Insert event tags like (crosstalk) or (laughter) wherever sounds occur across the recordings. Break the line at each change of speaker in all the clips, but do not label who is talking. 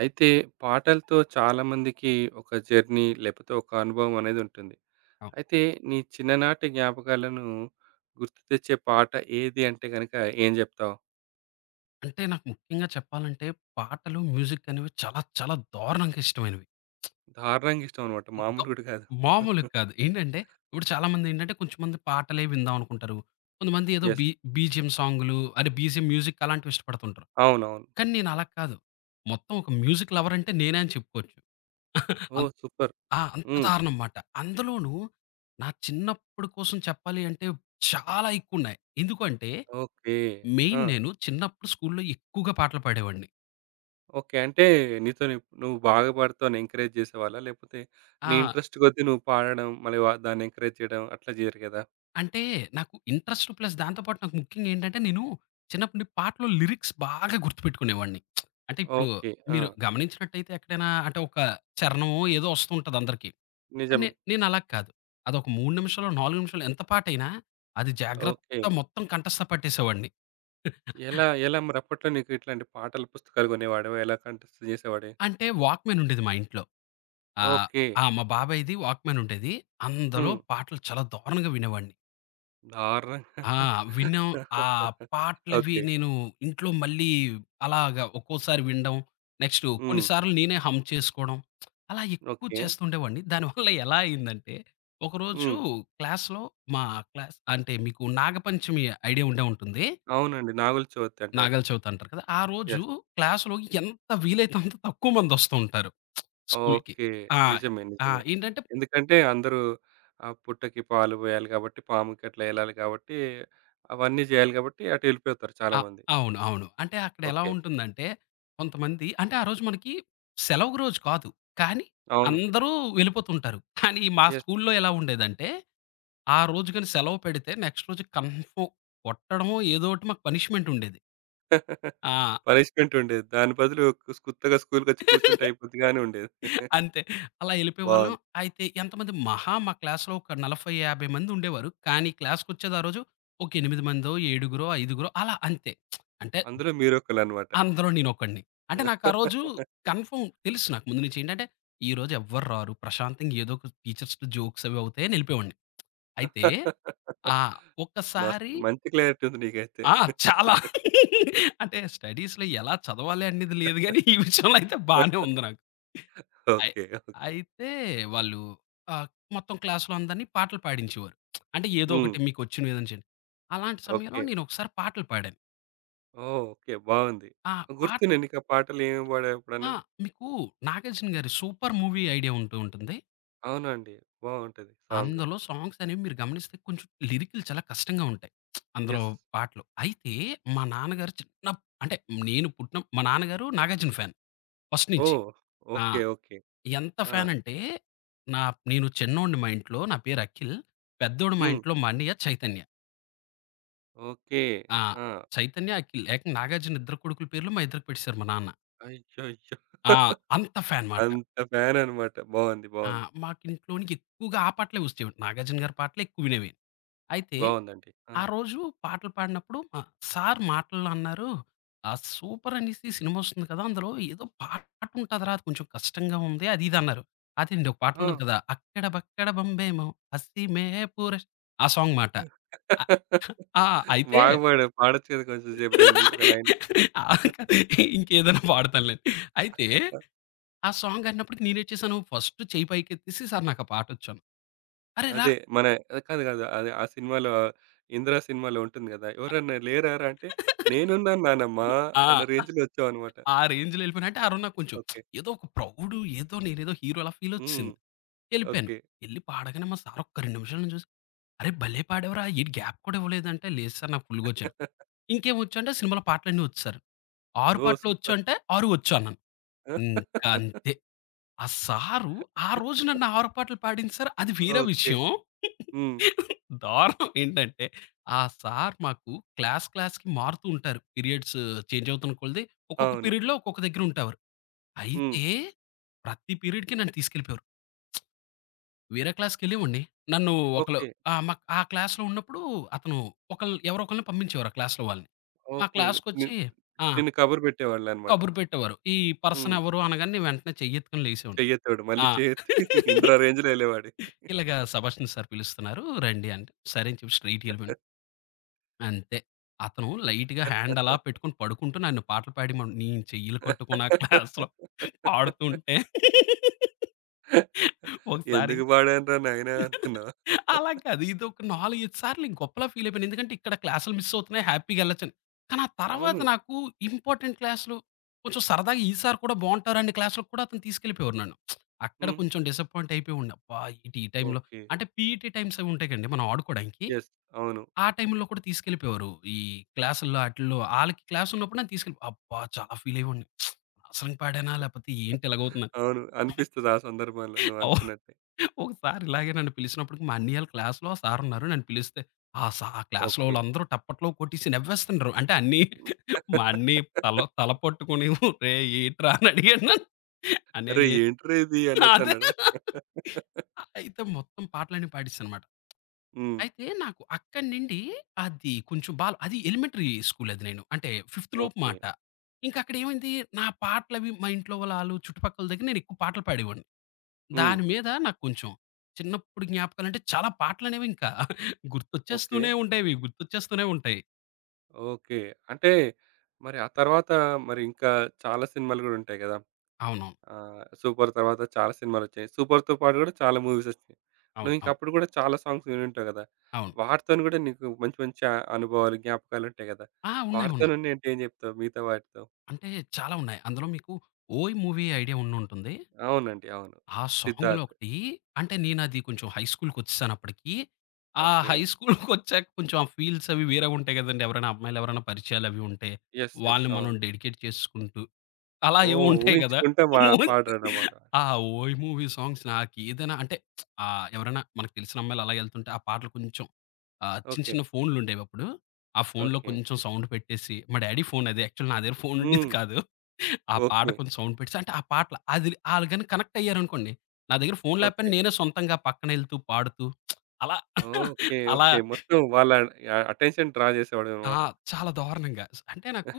అయితే పాటలతో చాలామందికి ఒక జర్నీ లేకపోతే ఒక అనుభవం అనేది ఉంటుంది.
అవును.
అయితే నీ చిన్ననాటి జ్ఞాపకాలను గుర్తు తెచ్చే పాట ఏది అంటే గనక ఏం జెప్తావు?
అంటే నాకు ముఖ్యంగా చెప్పాలంటే పాటలు, మ్యూజిక్ అనేవి చాలా చాలా దారుణంగా ఇష్టమైనవి.
దారుణంగా ఇష్టం అన్నమాట.
దో
మామూలు గూడా కాదు.
మామూలుగా కాదు. ఏంటంటే ఇప్పుడు చాలామందేంటంటే కొంచెంమంది పాటలే విందాం అనుకుంటారు. కొంతమంది ఏదో
యెస్.
బీజీఎమ్ సాంగులు, అరే బీజీఎమ్ మ్యూజిక్ అలాంటివి ఇష్టపడుతుంటారు.
అవునవును.
కానీ నేను అలా కాదు. మొత్తం ఒక మ్యూజిక్ లవర్ అంటే నేనే అని చెప్పుకోవచ్చు. (laughs) అం
ఓహ్! సూపర్.
ఆ! అంత
హ్మ్.
దారుణం మాట. అందులోనూ నా చిన్నప్పుడు కోసం చెప్పాలి అంటే చాలా ఎక్కువున్నాయి. ఎందుకంటే
ఓకే. ఆ!
మెయిన్ నేను చిన్నప్పుడు స్కూల్‌లో ఎక్కువగా పాటలు పాడేవాడిని.
ఓకే. అంటే నీతోని నువ్వు బాగా పాడుతావు అని ఎంకరేజ్ జేసేవాళ్ళా? లేకపోతే నీ
ఆ!
ఇంట్రెస్ట్ కొద్దీ నువ్వు పాడడం మళ్ళీ వ దాన్ని ఎంకరేజ్ చేయడం అట్లా జేయరు గదా!
అంటే నాకు ఇంట్రెస్ట్ ప్లస్ దాంతో పాటు నాకు ముఖ్యంగా ఏంటంటే, నేను చిన్నప్పుడు నుండి పాటలో లిరిక్స్ బాగా గుర్తుపెట్టుకునేవాడిని. అంటే ఇప్పుడు
ఓకే. ఆ!
మీరు గమనించినట్టయితే ఎక్కడైనా అంటే ఒక చరణమో ఏదో వస్తూ ఉంటది అందరికి. నే
నిజమే.
నేను అలా కాదు. అదొక 3 నిమిషాలు, 4 నిమిషాలు ఎంత పాటైనా అది జాగ్రత్త
ఓకే.
మొత్తం కంఠస్థ పట్టేసేవాడిని.
ఎలా ఎలా మరి అప్పట్లో నీకు ఇట్లాంటి పాటల పుస్తకాలు కొనేవాడివా? ఎలా కంటెస్ట్ చేసేవాడి?
అంటే వాక్‌మ్యాన్ ఉండేది మా ఇంట్లో. ఆహ్,
ఓకే.
ఆ! మా బాబాయ్‌ది వాక్‌మ్యాన్ ఉండేది. అందులో
హ్మ్.
పాటలు చాలా దారుణంగా వినేవాడిని. ఆ!
దారుణంగా.
విన్నాం. ఆ పాటలవి
ఓకే.
నేను ఇంట్లో మళ్ళీ అలాగా ఒక్కోసారి వినడం, నెక్స్టు కొన్ని
హ్మ్.
సార్లు నేనే హమ్ చేసుకోవడం, అలా ఎక్కువ
ఓకే.
చేస్తుండేవాడిని. దానివల్ల ఎలా అయిందంటే, ఒకరోజు
హ్మ్.
క్లాస్‌లో మా క్లాస్ అంటే మీకు నాగపంచమి ఐడియా ఉండే ఉంటుంది.
అవునండి. 'నాగుల చవితి' అంటారు.
నాగాల చవితి అంటారు కదా! ఆ రోజు
యెస్.
క్లాస్‌లో ఎంత వీలైతే అంత తక్కువ మందొస్తూ ఉంటారు స్కూల్‌కి.
ఓకే.
ఆ!
నిజమే.
ఆ!
నిజమే.
ఏంటంటే
ఎందుకంటే అందరూ ఆ పుట్టకి పాలు పోయాలి కాబట్టి, పాముకి అట్లా యెళ్ళాలి కాబట్టి, అవన్నీ జేయాలి కాబట్టి అటు యెళ్ళిపోతారు
అ
చాలామంది.
అవును. అవును. అంటే అక్కడెలా
ఓకే.
ఉంటుందంటే, కొంతమంది అంటే ఆ రోజు మనకి సెలవు రోజు కాదు. కానీ
అవును.
అందరూ వెళ్ళిపోతుంటారు. కానీ మా
యెస్.
స్కూల్లో ఎలా ఉండేదంటే, ఆ రోజు గాని సెలవు పెడితే నెక్స్ట్ రోజు కన్ఫర్మ్ కొట్టడమో ఏదో ఒకటి మాకు పనిష్మెంట్ ఉండేది. ఆ!
పనిష్మెంట్ ఉండేది. దాని బదులు కుస్ కుత్తగా స్కూల్‌కొచ్చి కూర్చుంటే
(laughs)
అయిపోద్ది గాని ఉండేది.
అంతే. అలా ఎళ్ళిపోయేవాళ్ళం.
బావుంది.
అయితే ఎంతమంది మహా మా క్లాస్‌లో ఒక 40, 50 మంది ఉండేవారు. కానీ క్లాస్‌కొచ్చేది ఆ రోజు ఒక 8 మందో, ఏడుగురో, ఐదుగురో అలా అంతే. అంటే
అందులో మీరొకళ్ళనమాట.
అందులో నేనొకడిని. అంటే నాకు ఆ రోజు కన్ఫర్మ్ తెలుసు నాకు ముందు నుంచి ఏంటంటే, ఈరోజు ఎవ్వరు రారు. ప్రశాంతంగా ఏదో ఒక టీచర్స్‌తో జోక్స్ అవి అవుతాయని ఎళ్ళిపోయేవాడిని. అయితే ఆ!
మస్త్
ఒక్కసారి
మంచి క్లారిటీ ఉంది నీకైతే.
ఆ! చాలా (laughs) అంటే స్టడీస్‌లో ఎలా చదవాలి అనేది లేదు గానీ, ఈ విషయంలో అయితే బానే ఉంది నాకు. అయి
ఓకే. ఓకే.
అయితే వాళ్ళు ఆహ్, మొత్తం క్లాస్‌లో అందరిని పాటలు పాడించేవారు. అంటే ఏదో
హ్మ్.
ఒకటి మీకొచ్చిన విధంగా చేయండి. అలాంటి సమయంలో
ఓకే.
నేనొకసారి పాటలు పాడాను.
ఓహ్! ఓకే. బావుంది.
ఆ! పాట
గుర్తున్నాయి నీకా పాటలు ఏమేం పాడావు
ఆ!
ఎప్పుడన్నది?
మీకు 'నాగార్జున' గారి 'సూపర్' మూవీ ఐడియా ఉంటూ ఉంటుంది.
అవునండి. బావుంటది సాంగ్.
అందులో సాంగ్స్ అనేవి మీరు గమనిస్తే కొంచెం లిరికులు చాలా కష్టంగా ఉంటాయి. అందులో
యెస్.
పాటలు. అయితే మా నాన్నగారు చిన్న అంటే నేను పుట్టిన మా నాన్నగారు 'నాగార్జున' ఫ్యాన్ ఫస్ట్ నుంచి.
ఓహ్!
ఆ!
ఓకే. ఓకే.
ఎంత
ఆ!
ఫ్యాన్ అంటే నా నేను చిన్నోడిని మా ఇంట్లో నా పేరు అఖిల్. పెద్దోడు మా
హ్మ్.
ఇంట్లో మా అన్నయ్య చైతన్య.
ఓకే.
ఆ!
ఆ!
చైతన్య, అఖిల్ ఏకంగా 'నాగార్జున' ఇద్దరు కొడుకుల పేర్లు మా ఇద్దరికి పెట్టేసారు మా నాన్న.
అయ్యయ్యో!
ఆ! అంత ఫ్యాన్ మాట.
అంత ఫ్యాననమాట. బావుంది.
ఆ!
బావుంది.
మాకింట్లోనికి ఎక్కువగా ఆ పాటలే ఒచ్చేవండి. 'నాగార్జున' గారి పాటలే ఎక్కువ వినేవి. అయితే
బావుందండి. ఆ!
ఆ రోజు పాటలు పాడినప్పుడు మా సార్ మాటల్లో అన్నారు, "సూపర్ అనేసి సినిమా ఒస్తుంది కదా! అందులో ఏదో పాట ఉంటదిరా! అది కొంచెం కష్టంగా ఉంది." అది ఇది అన్నారు. అదేండి ఒక పాట
ఆ!
ఉంటది కదా! 'అక్కడ బక్కడ బంబేమో హసీమే పూరష్' ఆ సాంగ్ మాట. అ
(laughs)
ఆ! అయితే
బాగా పాడొచ్చు కదా! కొంచెం సేపు 2 ఒక లైన్.
ఆ, ఇంకేదైనా పాడతానులెండి. అయితే ఆ సాంగ్ అన్నప్పటికి నేనేం చేశాను, ఫస్ట్ చెయ్యి పైకెత్తేసి, "సార్ నాకు ఆ పాటొచ్చు" అన్నా. "అరె! రా
అదే మన కాదు కాదు. అది ఆ సినిమాలో 'ఇందిర' సినిమాలో ఉంటుంది కదా! ఎవరన్నా లేరారా అంటే, నేనున్నాను నానమ్మ అన్న
ఆ!
రేంజ్‌లో వచ్చావనమాట.
ఆ రేంజ్‌లో ఎళ్ళిపోయాను. అంటే ఆ రోజు నాకు కొంచెం
ఓకే.
ఏదో ఒక ప్రౌడు ఏదో నేనేదో హీరో అలా ఫీల్
హ్మ్.
వచ్చేసింది. ఎళ్ళిపోయాను.
ఓకే.
ఎళ్లి పాడగానే మా సార్ ఒక్క 2 నిమిషాలు నన్ను చూసి, "అరేయ్! భలే పాడావురా! ఏంటి గ్యాప్ కూడా ఇవ్వలేదంటే" "లేదు సార్ నాకు ఫుల్‌గా వచ్చాను."
(laughs)
"ఇంకేం వచ్చు" అంటే సినిమాలో పాటలన్నీ వచ్చు సార్. 6
ఓహ్!
పాటలు వచ్చు
సూపర్.
అంటే 6 వచ్చు అన్నాను. ఇంకంతే.
(laughs)
ఆ సారు ఆ రోజు నన్ను ఆరుపాటలు పాడింది సారు. అది వేరే
ఓకే.
విషయం.
హ్మ్.
దారుణం ఏంటంటే, ఆ సార్ మాకు క్లాస్ క్లాస్‌కి మారుతూ ఉంటారు. పీరియడ్స్ చేంజ్ అవుతున్న కొలది ఒక్కొక్క
అవును.
పీరియడ్‌లో ఒక్కొక్క దగ్గర ఉంటేవారు.
హ్మ్.
అయితే ప్రతి పీరియడ్‌కి నన్ను తీసుకెళ్ళిపోయేవారు. వేరే క్లాస్‌కెళ్ళేవాడిని. నన్ను ఒకళ్ళు
ఓకే.
ఆ! మా ఆ క్లాస్‌లో ఉన్నప్పుడు అతను ఒకళ్ళు ఎవరో ఒకళ్ళని పంపించేవారు ఆ క్లాస్‌లో వాళ్ళని. మా
ఓకే. ని
క్లాస్‌కొచ్చి ఆ!
నిన్ను కబురు పెట్టేవాళ్ళనమాట.
కబురు పెట్టేవారు. పర్సన్
హ్మ్.
ఎవరు అనగానే నేను వెంటనే చెయ్యెత్తుకొని లేసేవాడిని.
చెయ్యెత్తాడు. మళ్ళీ
ఆ!
చెయ్యెత్తి
(laughs)
'ఇందిర' రేంజ్‌లో ఎళ్ళేవాడు. (laughs)
ఇలాగా "సెబాస్టియన్ సార్ పిలుస్తున్నారు రండి" అంటే, సరే అని చెప్పి స్ట్రెయిట్ ఎళ్ళిపోయాను. అంతే. అతను లైట్‌గా హ్యాండ్ అలా పెట్టుకొని పడుకుంటూ నన్ను పాటలు పాడిమన్ నేను చెయ్యిలు కట్టుకొని ఆ క్లాస్‌లో పాడుతుంటే (laughs) ఒకసారి
ఎందుకు పాడానురా నాయనా అనుకున్నా.
అలా కాదు. ఇదొక 4, 5 సార్లు గొప్పలా ఫీల్ అయిపోయాను. ఎందుకంటే ఇక్కడ క్లాసులు మిస్ అవుతున్నాయి. హ్యాపీగా ఎళ్ళొచ్చని. కానీ ఆ తర్వాత
అవును.
నాకు ఇంపార్టెంట్ క్లాస్‌లు కొంచెం సరదాగా ఈ సార్ కూడా బావుంటారు అనే క్లాస్‌లకు కూడా అతను తీసుకెళ్ళిపోయేవారు నన్ను. అక్కడ
హ్మ్.
కొంచెం డిసప్పాయింట్ అయిపోయి ఉండే. అబ్బా! ఏంటి ఈ టైంలో
ఓకే.
అంటే పీఈటీ టైమ్స్ అవి ఉంటాయి కదండీ! మనం ఆడుకోవడానికి.
యెస్. అవును.
ఆ టైంలో కూడా తీసుకెళ్ళిపోయేవారు. ఈ క్లాసుల్లో ఆటిల్లో ఆళ్ళకి క్లాస్ ఉన్నప్పుడు నన్ను తీసుకెళ్ళి అబ్బా! చాలా ఫీల్ అయ్యేవాడిని. అనవసరంగా పాడానా? లేకపోతే ఏంటి ఇలాగవుతుందని.
అవును. అనిపిస్తది ఆ సందర్భంలో నువ్వనుకున్నట్టే.
ఒకసారి ఇలాగే నన్ను పిలిచినప్పటికి మా అన్నయ్య ఆళ్ళ క్లాస్‌లో ఆ సార్ ఉన్నారు. నన్ను పిలిస్తే ఆ క్లాస్‌లో
ఓకే.
వాళ్ళందరూ టప్పట్లు కొట్టేసి నవ్వేస్తుండ్రు. అంటే అన్నీ మా అన్నయ్య తల తల పట్టుకొని "రేయ్! ఏంట్రా" అని అడిగాను నన్ను. అన్నయ్య
"అరేయ్!
ఏ
ఏంట్రా ఇది" అన్నట్టు
అదే.
అన్నాడా?
అయితే మొత్తం పాటలన్నీ పాడేసానమాట.
హ్మ్.
అయితే నాకు అక్కడి నుండి అది కొంచెం బాల అది ఎలిమెంటరీ స్కూల్ అది నేను. అంటే ఫిఫ్త్ లోపు
ఓకే.
మాట. ఇంకా అక్కడ ఏమైంది నా పాటలవి మా ఇంట్లో వాళ్ళ ఆళ్ళు చుట్టుపక్కల దగ్గర నేను ఎక్కువ పాటలు పాడేవాడిని.
హ్మ్.
దాని మీద నాకు కొంచెం చిన్నప్పుడు జ్ఞాపకాలంటే చాలా పాటలనేవి ఇంకా
ఓకే.
గుర్తొచ్చేస్తూనే ఉండేవి. గుర్తొచ్చేస్తూనే ఉంటాయి.
ఓకే. అంటే మరి ఆ తర్వాత మరి ఇంకా చాలా సినిమాలు గూడా ఉంటాయి గదా!
అవునవును.
ఆ! 'సూపర్' తర్వాత చాలా సినిమాలొచ్చాయి. 'సూపర్'తో పాటు గూడా చాలా మూవీసొచ్చాయి.
అవును.
నువ్వింక
అవును.
అప్పుడు గూడా చాలా సాంగ్స్ వినుంటావు గదా!
అవును.
వాటితోని గూడా నీకు మంచి మంచి అనుభవాలు, జ్ఞాపకాలుంటాయి గదా!
ఆ! ఉన్నాయి. ఉన్నాయి.
వాటితోనున్నయేంటి ఏం జెప్తావు మిగతా వాటితో?
అంటే చాలా ఉన్నాయి. అందులో మీకు 'ఓయ్' మూవీ ఐడియా ఉండుంటుంది.
అవునండి. అవును.
ఆ సాంగ్‌లో
'సిద్ధార్థ్.'
ఒకటి అంటే నేనది కొంచెం హై స్కూల్‌కొచ్చేసానప్పటికి. ఆ
ఓకే.
హై స్కూల్‌కొచ్చాక కొంచెం ఆ ఫీల్స్ అవి వేరేగుంటాయి గదండీ! ఎవరైనా అమ్మాయిలెవరైనా పరిచయాలవి ఉంటే,
యెస్. యెస్.
వాళ్ళని మనం
అవును.
డెడికేట్ చేసుకుంటూ అలా ఏవో
ఓహ్!
ఉంటాయి గదా!
ఊహించుకుంటా మా
మోహన్
పాడరన్నమాట.
ఆ! ఓయ్ మూవీ సాంగ్స్ నాకేదైనా అంటే ఎవరైనా మనకు తెలిసిన అమ్మాయిలు అలా ఎళ్తుంటే ఆ పాటలు కొంచెం చిన్న
ఓకే.
చిన్న ఫోన్‌లుండేవప్పుడు. ఆ ఫోన్‌లో
ఓకే.
కొంచెం సౌండ్ పెట్టేసి మా డ్యాడీ ఫోన్ అది యాక్చువల్ నా దగ్గర ఫోన్ ఉండేది
హ్మ్.
కాదు. ఆ పాట
ఓకే.
కొంచెం సౌండ్ పెట్టేసి అంటే ఆ పాటలు అది ఆళ్ళు గాని కనెక్ట్ అయ్యారనుకోండి. నా దగ్గర ఫోన్
ఓకే.
లేకపోయినా నేనే సొంతంగా పక్కన ఎళ్తూ, పాడుతూ అలా
ఓకే.
అలా
ఓకే. మొత్తం వాళ్ళ అటెన్షన్ డ్రా
ఆ!
జేసేవాడివన్నమాట.
చాలా దారుణంగా. అంటే నాకు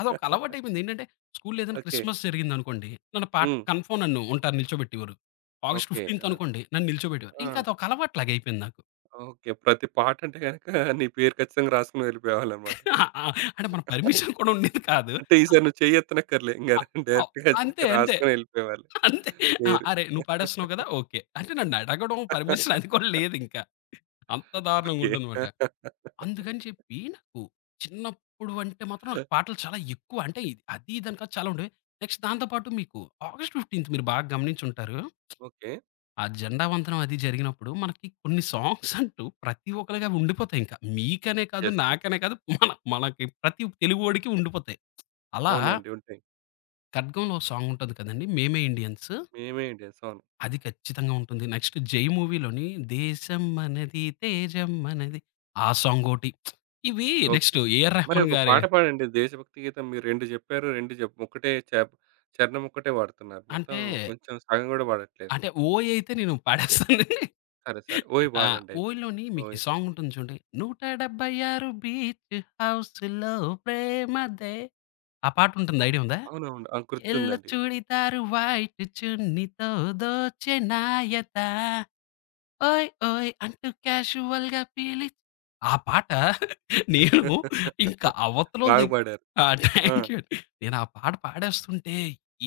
అదొక అలవాటైపోయింది. ఏంటంటే స్కూల్‌లో ఏదైనా
ఓకే.
క్రిస్మస్ జరిగిందనుకోండి. నన్ను పాట
హ్మ్.
కన్ఫర్మ్ నన్ను ఉంటారు నిల్చోబెట్టేవారు. August
okay.
15థ్
ఆ!
అనుకోండి. నన్ను నిల్చోబెట్టేవారు.
ఆ!
ఇంకా అదొక అలవాటులాగా అయిపోయింది నాకు.
ఓకే. ప్రతి పాటంటే గనక నీ పేరు ఖచ్చితంగా రాసుకొని వెళ్ళిపోయేవాళ్ళనమాట.
ఆ, ఆ, అంటే మన పర్మిషన్ కూడా ఉండేది కాదు.
అంటే ఈసారి నువ్వు చెయ్యెత్తనక్కర్లే. ఇంగ
అ అవ్
డైరెక్ట్‌గా
అంతే. అంతే.
రాసుకొని వెళ్ళిపోయేవాళ్ళు
అంతే. ఆ!
పేరు.
అరే! నువ్వు పాడేస్తున్నావు కదా! ఓకే. అంటే నన్నడగడం పర్మిషన్ అది కూడా లేదింక. అంత దారుణంగా
ఓకే.
ఉంటుందమాట. అందుకని చెప్పి నాకు చిన్నప్పుడు అంటే మాత్రం నాకు పాటలు చాలా ఎక్కువ అంటే ఇది అది ఇదని కాదు చాలా ఉండేవి. నెక్స్ట్ దాంతో పాటు మీకు ఆగస్ట్ 15 మీరు బాగా గమనించుంటారు.
ఓకే.
ఆ జెండా వందనం అది జరిగినప్పుడు మనకి కొన్ని సాంగ్స్ అంటూ ప్రతి ఒక్కళ్ళకి అవి ఉండిపోతాయింక. మీకనే కాదు,
యెస్. యెస్.
నాకనే కాదు మనకి ప్రతి తెలుగోడికి ఉండిపోతాయి. అలా
అవునండి. ఉంటాయి.
ఖడ్గంలో సాంగ్ ఉంటుంది కదండీ! 'మేమే ఇండియన్స్.'
'మేమే ఇండియన్స్', అవును.
అది ఖచ్చితంగా ఉంటుంది. నెక్స్ట్ 'జై' మూవీలోని 'దేశం మనది తేజం మనది' ఆ సాంగోటి. ఇవి
ఓకే.
నెక్స్ట్ 'ఏఆర్
మరి
రెహమాన్'
ఒక
గారి
పాట పాడండి. దేశభక్తి గీతం మీరు 2 జెప్పారు. 2 జెప్ ఒకటే చ చరణం ఒక్కటే వాడుతున్నారు. మొత్తం
అంటే,
కొంచెం సగం గూడా వాడట్లేదు.
అంటే 'ఓయ్' అయితే నేను పాడేస్తానండి.
సరే. సరే. 'ఓయ్'
ఆ!
పాడండయితే.
'ఓయ్‌లోని' మీకు ఈ
'ఓయ్'
సాంగ్ ఉంటుంది చూడండి. 176 బీచ్ హౌస్‌లో ప్రేమదే ఆ పాటుంటుంది. ఐడియా ఉందా?
అవునవును. ఆ!
ఎల్లో
గుర్తుందండి.
చూడిదారు వైట్ చున్నీతో దోచె నాయతా ఓయ్! ఓయ్! అంటూ క్యాజువల్‌గా పీలిచ్ ఆ పాట నేను ఇంకా
(laughs)
అవతలోల
బాగా
దగ్
పాడారు.
ఆ!
ఆ!
థ్యాంక్ యూ అండి. నేను ఆ పాట పాడేస్తుంటే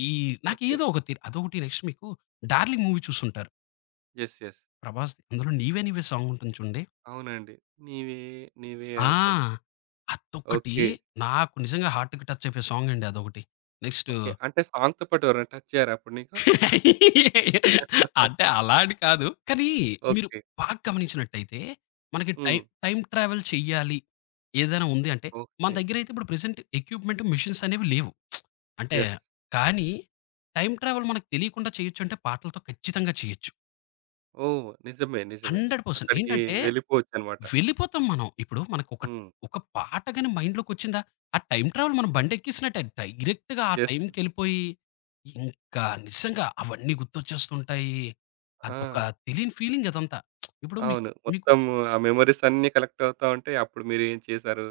ఈ
ఓకే.
నాకేదో ఒక తి అదొకటి నెక్స్ట్ మీకు 'డార్లింగ్' మూవీ చూసుంటారు.
యెస్. యెస్.
ప్రభాస్‌ది. అందులో 'నీవే నీవే' సాంగ్ ఉంటుంది చూడండి.
అవునండి. నీవే నీవే అని ఉంటది.
ఆ! అదొకటి
ఓకే.
నాకు నిజంగా హార్ట్‌కి టచ్ అయిపోయే సాంగ్ అండి అదొకటి. Next
okay. అంటే సాంగ్‌తో పాటు ఎవరైనా టచ్ చేయ్యారా అప్పుడు నీకు?
అంటే అలా అని కాదు. కానీ మీరు
ఓకే.
బాగా గమనించినట్టయితే మనకి
హ్మ్.
టైం టైం ట్రావెల్ చెయ్యాలి. ఏదైనా ఉంది అంటే మన
ఓకే.
దగ్గరైతే ఇప్పుడు ప్రెజెంట్ ఎక్విప్‌మెంట్, మెషీన్స్ అనేవి లేవు. అంటే
యెస్.
కానీ టైం ట్రావెల్ మనకు తెలియకుండా చేయొచ్చంటే పాటలతో ఖచ్చితంగా చేయొచ్చు.
ఓహ్! నిజమే. నిజమే.
100%
అక్కడికి
ఏంటంటే
వెళ్ళిపోవచ్చనమాట.
వెళ్ళిపోతాం మనం. ఇప్పుడు మనకొక ఒక
హ్మ్.
ఒక పాట గాని మైండ్‌లోకొచ్చిందా, ఆ టైం ట్రావెల్ మనం బండెక్కేసినట్టే. డైరెక్ట్‌గా ఆ
యెస్.
టైంకెళ్ళిపోయి, ఇంకా నిజంగా అవన్నీ గుర్తొచ్చేస్తుంటాయి. అదొక
ఆ!
తెలియని ఫీలింగ్ అదంతా. ఇప్పుడు మీకు
అవును.
మీకు
మొత్తం ఆ మెమోరీస్ అన్నీ కలెక్ట్ అవుతా ఉంటాయి. అప్పుడు మీరేం చేశారు?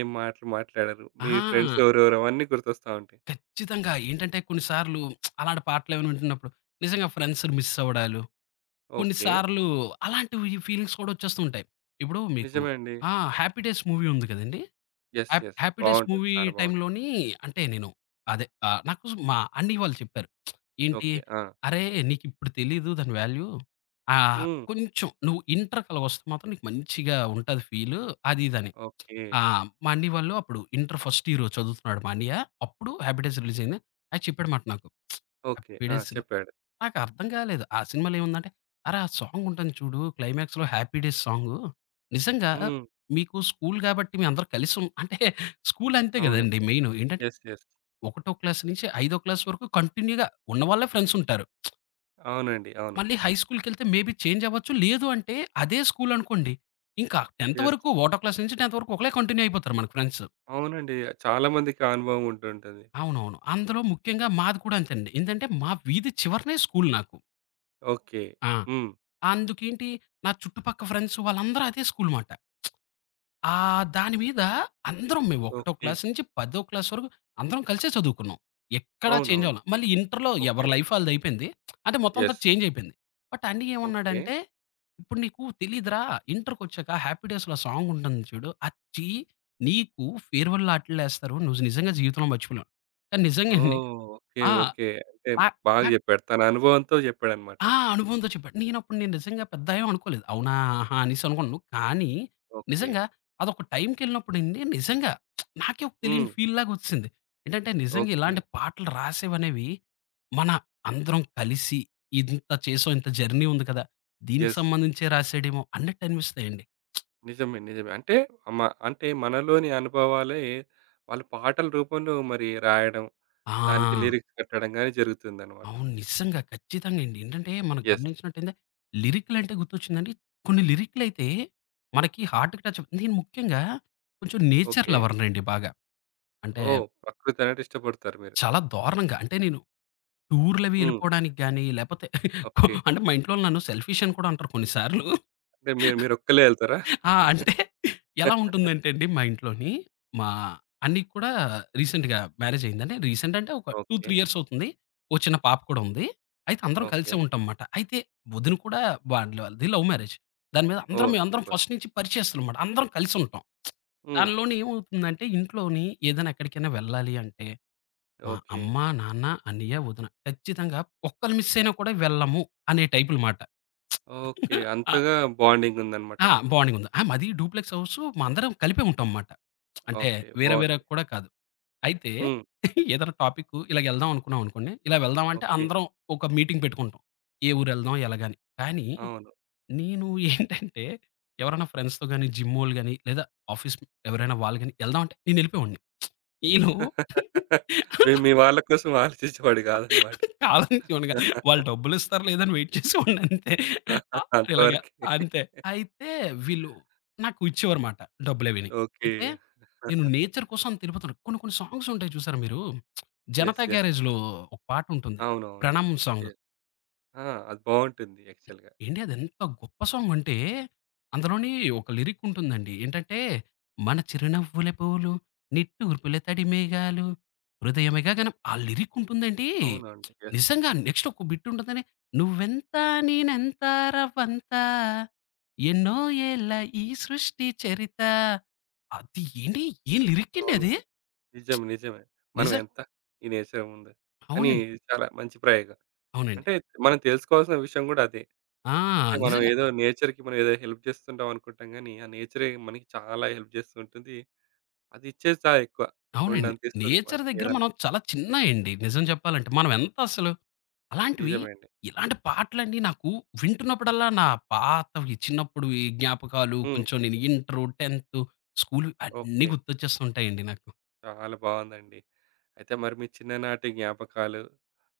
ఏం మాటలు మాట్లాడారు? మీ ఫ్రెండ్స్
ఆ!
ఎవరెవరు? అవన్నీ గుర్తొస్తా ఉంటాయి.
ఖచ్చితంగా. ఏంటంటే కొన్ని సార్లు అలాంటి పాటలేమైనా వింటున్నప్పుడు నిజంగా ఫ్రెండ్స్‌ని మిస్ అవ్వడాలు, కొన్ని
ఓకే.
సార్లు అలాంటివి ఫీలింగ్స్ కూడా వచ్చేస్తూ ఉంటాయి. ఇప్పుడు మీకు
నిజమే అండి.
ఆ! 'హ్యాపీ డేస్' మూవీ ఉంది కదండీ!
యెస్. యెస్.
'హ్యాపీ డేస్'
బావుంటది.
మూవీ
చాలా బావుంటది.
టైమ్‌లోని అంటే నేను అదే నాకు మా అన్నయ్య వాళ్ళు చెప్పారు. ఏంటి,
ఓకే. ఆ!
"అరేయ్! నీకిప్పుడు తెలీదు దాని వాల్యూ. ఆహ్,
హ్మ్.
కొంచెం నువ్వు ఇంటర్ కలాగొస్తే మాత్రం నీకు మంచిగా ఉంటది ఫీలు" అది ఇదని.
ఓకే.
మా అన్నయ్య వాళ్ళు అప్పుడు ఇంటర్ ఫస్ట్ ఇయర్ చదువుతున్నాడు మా అన్నయ్య. అప్పుడు 'హ్యాపీ డేస్' రిలీజ్ అయింది. అది చెప్పాడు మాట నాకు.
ఓకే.
'హ్యాపీ
ఆ!
డేస్'
చెప్పాడు.
నాకర్థం కాలేదు. ఆ సినిమాలో ఏముందంటే, "అరె! ఆ సాంగ్ ఉంటుంది చూడు క్లైమాక్స్‌లో 'హ్యాపీ డేస్' సాంగు. నిజంగా
హ్మ్.
మీకు స్కూల్ గాబట్టి మీ అందరూ కలిసి ఉన్" అంటే స్కూల్ అంతే
అవును.
గదండీ మెయిను. ఏంటంటే,
యెస్. యెస్.
ఒకటో క్లాస్ నుంచి ఐదో క్లాస్ వరకు కంటిన్యూ‌గా ఉన్నవాళ్ళే ఫ్రెండ్స్ ఉంటారు.
అవునండి. అవును.
మళ్ళీ హై స్కూల్‌కెళ్తే మేబీ చేంజ్ అవ్వచ్చు. లేదు అంటే అదే స్కూల్ అనుకోండి. ఇంకా 10
యెస్.
వరకు ఒకటో క్లాస్ నుంచి 10 వరకు ఒకలే కంటిన్యూ అయిపోతారు మనకు ఫ్రెండ్స్.
అవునండి. చాలా మందికి ఆ అనుభవం ఉంటుంటుంది.
అవునవును. అందులో ముఖ్యంగా మాది కూడా అంతేనండి. ఏందంటే, మా వీధి చివరనే స్కూల్ నాకు.
ఓకే.
ఆ!
హ్మ్.
అందుకేంటి నా చుట్టుపక్క ఫ్రెండ్స్ వాళ్ళందరూ అదే స్కూల్ మాట. దాని మీద అందరం మేము ఒకటో
ఓకే.
క్లాస్ నుంచి పదో క్లాస్ వరకు అందరం కలిసే చదువుకున్నాం. ఎక్కడా చేంజ్
అవునవును.
అవ్వలా. మళ్ళీ ఇంటర్‌లో
ఓకే.
ఎవరి లైఫ్ ఆళ్ళదయిపోయింది. అంటే మొత్తం అంతా
యెస్.
చేంజ్ అయిపోయింది. బట్ అన్నయ్య
ఓకే.
ఏమన్నాడంటే, "ఇప్పుడు నీకు తెలీదురా ఇంటర్‌కొచ్చాక 'హ్యాపీ డేస్‌లో' సాంగ్ ఉంటుంది చూడు. అచ్చి నీకు ఫేర్‌వెల్ ఆటిల్లో ఎస్తారు. నువ్వు నిజంగా జీవితంలో మర్చిపోలేవు." కానీ నిజంగా అండి.
ఓహ్! ఓకే.
ఆ!
ఓకే. అంటే
నా
బాగా
నా
జెప్పాడు. తన అనుభవంతో జెప్పాడన్నమాట.
ఆ! అనుభవంతో చెప్పాడు. నేను నిజంగా పెద్ద ఏం అనుకోలేదు. అవునా! ఆహా! అనేసి అనుకున్నాను. కానీ
ఓకే.
నిజంగా అదొక టైమ్‌కెళ్ళినప్పుడండి నిజంగా నాకే ఒక
హ్మ్.
తెలియని ఫీల్‌లాగొచ్చేసింది. ఏంటంటే నిజంగా
ఓకే.
ఇలాంటి పాటలు రాసేవనేవి మన అందరం కలిసి ఇంత చేసాం, ఇంత జర్నీ ఉంది కదా! దీనికి
యెస్.
సంబంధించే రాసాడేమో అన్నట్టు అనిపిస్తాయండి.
నిజమే. నిజమే. అంటే మ అంటే మనలోని అనుభవాలే వాళ్ళు పాటల రూపంలో మరి రాయడం, దానికి
ఆ!
లిరిక్స్ కట్టడం గాని జరుగుతుందన్నమాట.
అవును. నిజంగా. ఖచ్చితంగా అండి. ఏంటంటే మనం
యెస్.
గమనించినట్టైతే లిరిక్‌లంటే గుర్తొచ్చిందండి. కొన్ని లిరిక్‌లైతే మనకి హార్ట్‌కి టచ్ నేను ముఖ్యంగా కొంచెం నేచర్
ఓకే.
లవర్‌నండి బాగా. అంటే
ఓహ్! ప్రకృతి అనేది ఇష్టపడతారు మీరు.
చాలా దారుణంగా. అంటే నేను టూర్‌లవి
హ్మ్.
ఎళ్ళిపోవడానికి గాని లేపోతే
ఓకే.
(laughs) అంటే మా ఇంట్లో వాళ్ళు నన్ను సెల్ఫిష్ అని కూడా అంటారు కొన్ని సార్లు.
అంటే మీరొక్కళ్ళే ఎళ్తారా?
అంటే ఎలా
(laughs)
ఉంటుందంటే అండి మా ఇంట్లోని, మా అన్నయ్యకి కూడా రీసెంట్‌గా మ్యారేజ్ అయిందండి. రీసెంట్ అంటే ఒక 2,
ఓకే.
3 ఇయర్స్ అవుతుంది. ఓ చిన్న పాప కూడా ఉంది. అయితే అందరం కలిసే
ఓకే.
ఉంటామన్నమాట. అయితే వదిన కూడా వాళ్ళది లవ్ మ్యారేజ్. దాని మీద అందరం
ఓహ్!
మేమందరం
సూపర్.
ఫస్ట్ నుంచి పరిచయస్తులమాట. అందరం కలిసి ఉంటాం.
హ్మ్.
దానిలోని ఏమవుతుందంటే ఇంట్లోని ఏదైనా ఎక్కడికైనా వెళ్ళాలి అంటే మా
ఓకే.
అమ్మ, నాన్న, అన్నయ్య, వదిన ఖచ్చితంగా ఒక్కళ్ళు మిస్ అయినా కూడా వెళ్ళము అనే టైపులమాట.
ఓకే. అంతగా బాండింగ్ ఉందన్నమాట
ఆ!
మీకు.
బాండింగ్ ఉంది. ఆ! మాది డూప్లెక్స్ హౌసు మా అందరం కలిపే ఉంటాం మాట. అంటే
ఓకే.
వేరే వేరే
బావుంది.
కూడా కాదు. అయితే
హ్మ్.
(laughs) ఏదైనా టాపిక్కు ఇలాగ ఎళ్దాం అనుకున్నాం అనుకోండి. ఇలా వెళ్దాం అంటే
ఓకే.
అందరం ఒక మీటింగ్ పెట్టుకుంటాం. ఏ ఊరెళ్దాం ఎలాగని. కానీ
అవును.
నేను (laughs) ఏంటంటే ఎవరైనా ఫ్రెండ్స్‌తో గాని, జిమ్మోళ్ళు గాని లేదా ఆఫీస్ ఎవరైనా వాళ్ళు గాని ఎళ్దాం అంటే నేనెళ్ళిపోయేవాడిని. ఈళ్ళు
(laughs) మీ మీ వాళ్ళ కోసం ఆలోచించేవాడు కాదన్నమాట.
కాలం చూడగా వాళ్ళు
(laughs)
డబ్బులిస్తారో లేదో అని వెయిట్ చేసేవాడిని అంతే. ఆ! ఇలాగా
అంతవరకే.
అంతే. అయితే వీళ్ళు నాకు ఇచ్చేవారుమాట డబ్బులవిని.
ఓకే.
అయితే నేను నేచర్
(laughs)
కోసం అంత ఎళ్ళిపోతాను. కొన్ని కొన్ని సాంగ్స్ ఉంటాయి చూసారా మీరు?
యెస్.
'జనతా
యెస్.
గ్యారేజ్‌లో' ఒక పాటుంటుంది.
అవునవును.
'ప్రణామం' సాంగ్.
యెస్. ఆ! అది బావుంటుంది యాక్చువల్‌గా.
ఏండి అదెంత గొప్ప సాంగ్ అంటే, అందులోని ఒక లిరిక్ ఉంటుందండి. ఏంటంటే, మన చిరునవ్వుల పూలు, నిట్టూర్పుల తడి మేఘాలు, హృదయమిగ గనం ఆ లిరిక్ ఉంటుందండి.
అవునండి. యెస్.
నిజంగా నెక్స్ట్ ఒక బిట్ ఉంటుందని, నువ్వెంత నేనెంత రవ్వంత, ఎన్నో ఏళ్ల ఈ సృష్టి చరిత. అది ఏండి ఏం లిరిక్ అండి
అవును.
అది.
నిజం. నిజమే. మనం
నిజం
ఎంత ఈ నేచర్ ముందు అని
అవునండి.
చాలా మంచి ప్రయోగం.
అవునండి.
అంటే మనం తెలుసుకోవాల్సిన విషయం గూడా అదే.
ఆ!
అంటే మనం
నిజంగా.
ఏదో నేచర్‌కి మనం ఏదో హెల్ప్ చేస్తుంటాం అనుకుంటాం గానీ, ఆ నేచరే మనకి చాలా హెల్ప్ చేస్తూ ఉంటుంది. అది ఇచ్చేది చాలా ఎక్కువ.
అవునండి.
కొండంత ఇస్తది
నేచర్
మనకి
దగ్గర
ఏదన్నా.
మనం చాలా చిన్నయండి నిజం చెప్పాలంటే. మనం ఎంత అసలు. అలాంటివి,
నిజమే అండి.
ఇలాంటి పాటలండి నాకు వింటున్నప్పుడల్లా నా పాతవి చిన్నప్పుడువి జ్ఞాపకాలు
హ్మ్.
కొంచెం నేను ఇంటరు, 10 స్కూలు అన్నీ
ఓకే.
గుర్తొచ్చేస్తుంటాయండి నాకు.
చాలా బావుందండి. అయితే మరి మీ చిన్ననాటి జ్ఞాపకాలు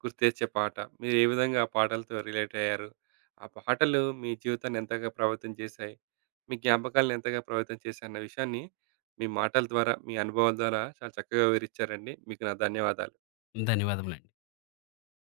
గుర్తుతెచ్చే పాట. మీరు ఏ విధంగా ఆ పాటలతో రిలేట్ అయ్యారు? ఆ పాటలు మీ జీవితాన్ని ఎంతగా ప్రభావితం చేశాయి? మీ జ్ఞాపకాలను ఎంతగా ప్రభావితం చేశాయి అన్న విషయాన్ని మీ మాటల ద్వారా, మీ అనుభవాల ద్వారా చాలా చక్కగా వివరిచ్చారండి. మీకు నా ధన్యవాదాలు.
ధన్యవాదములండి.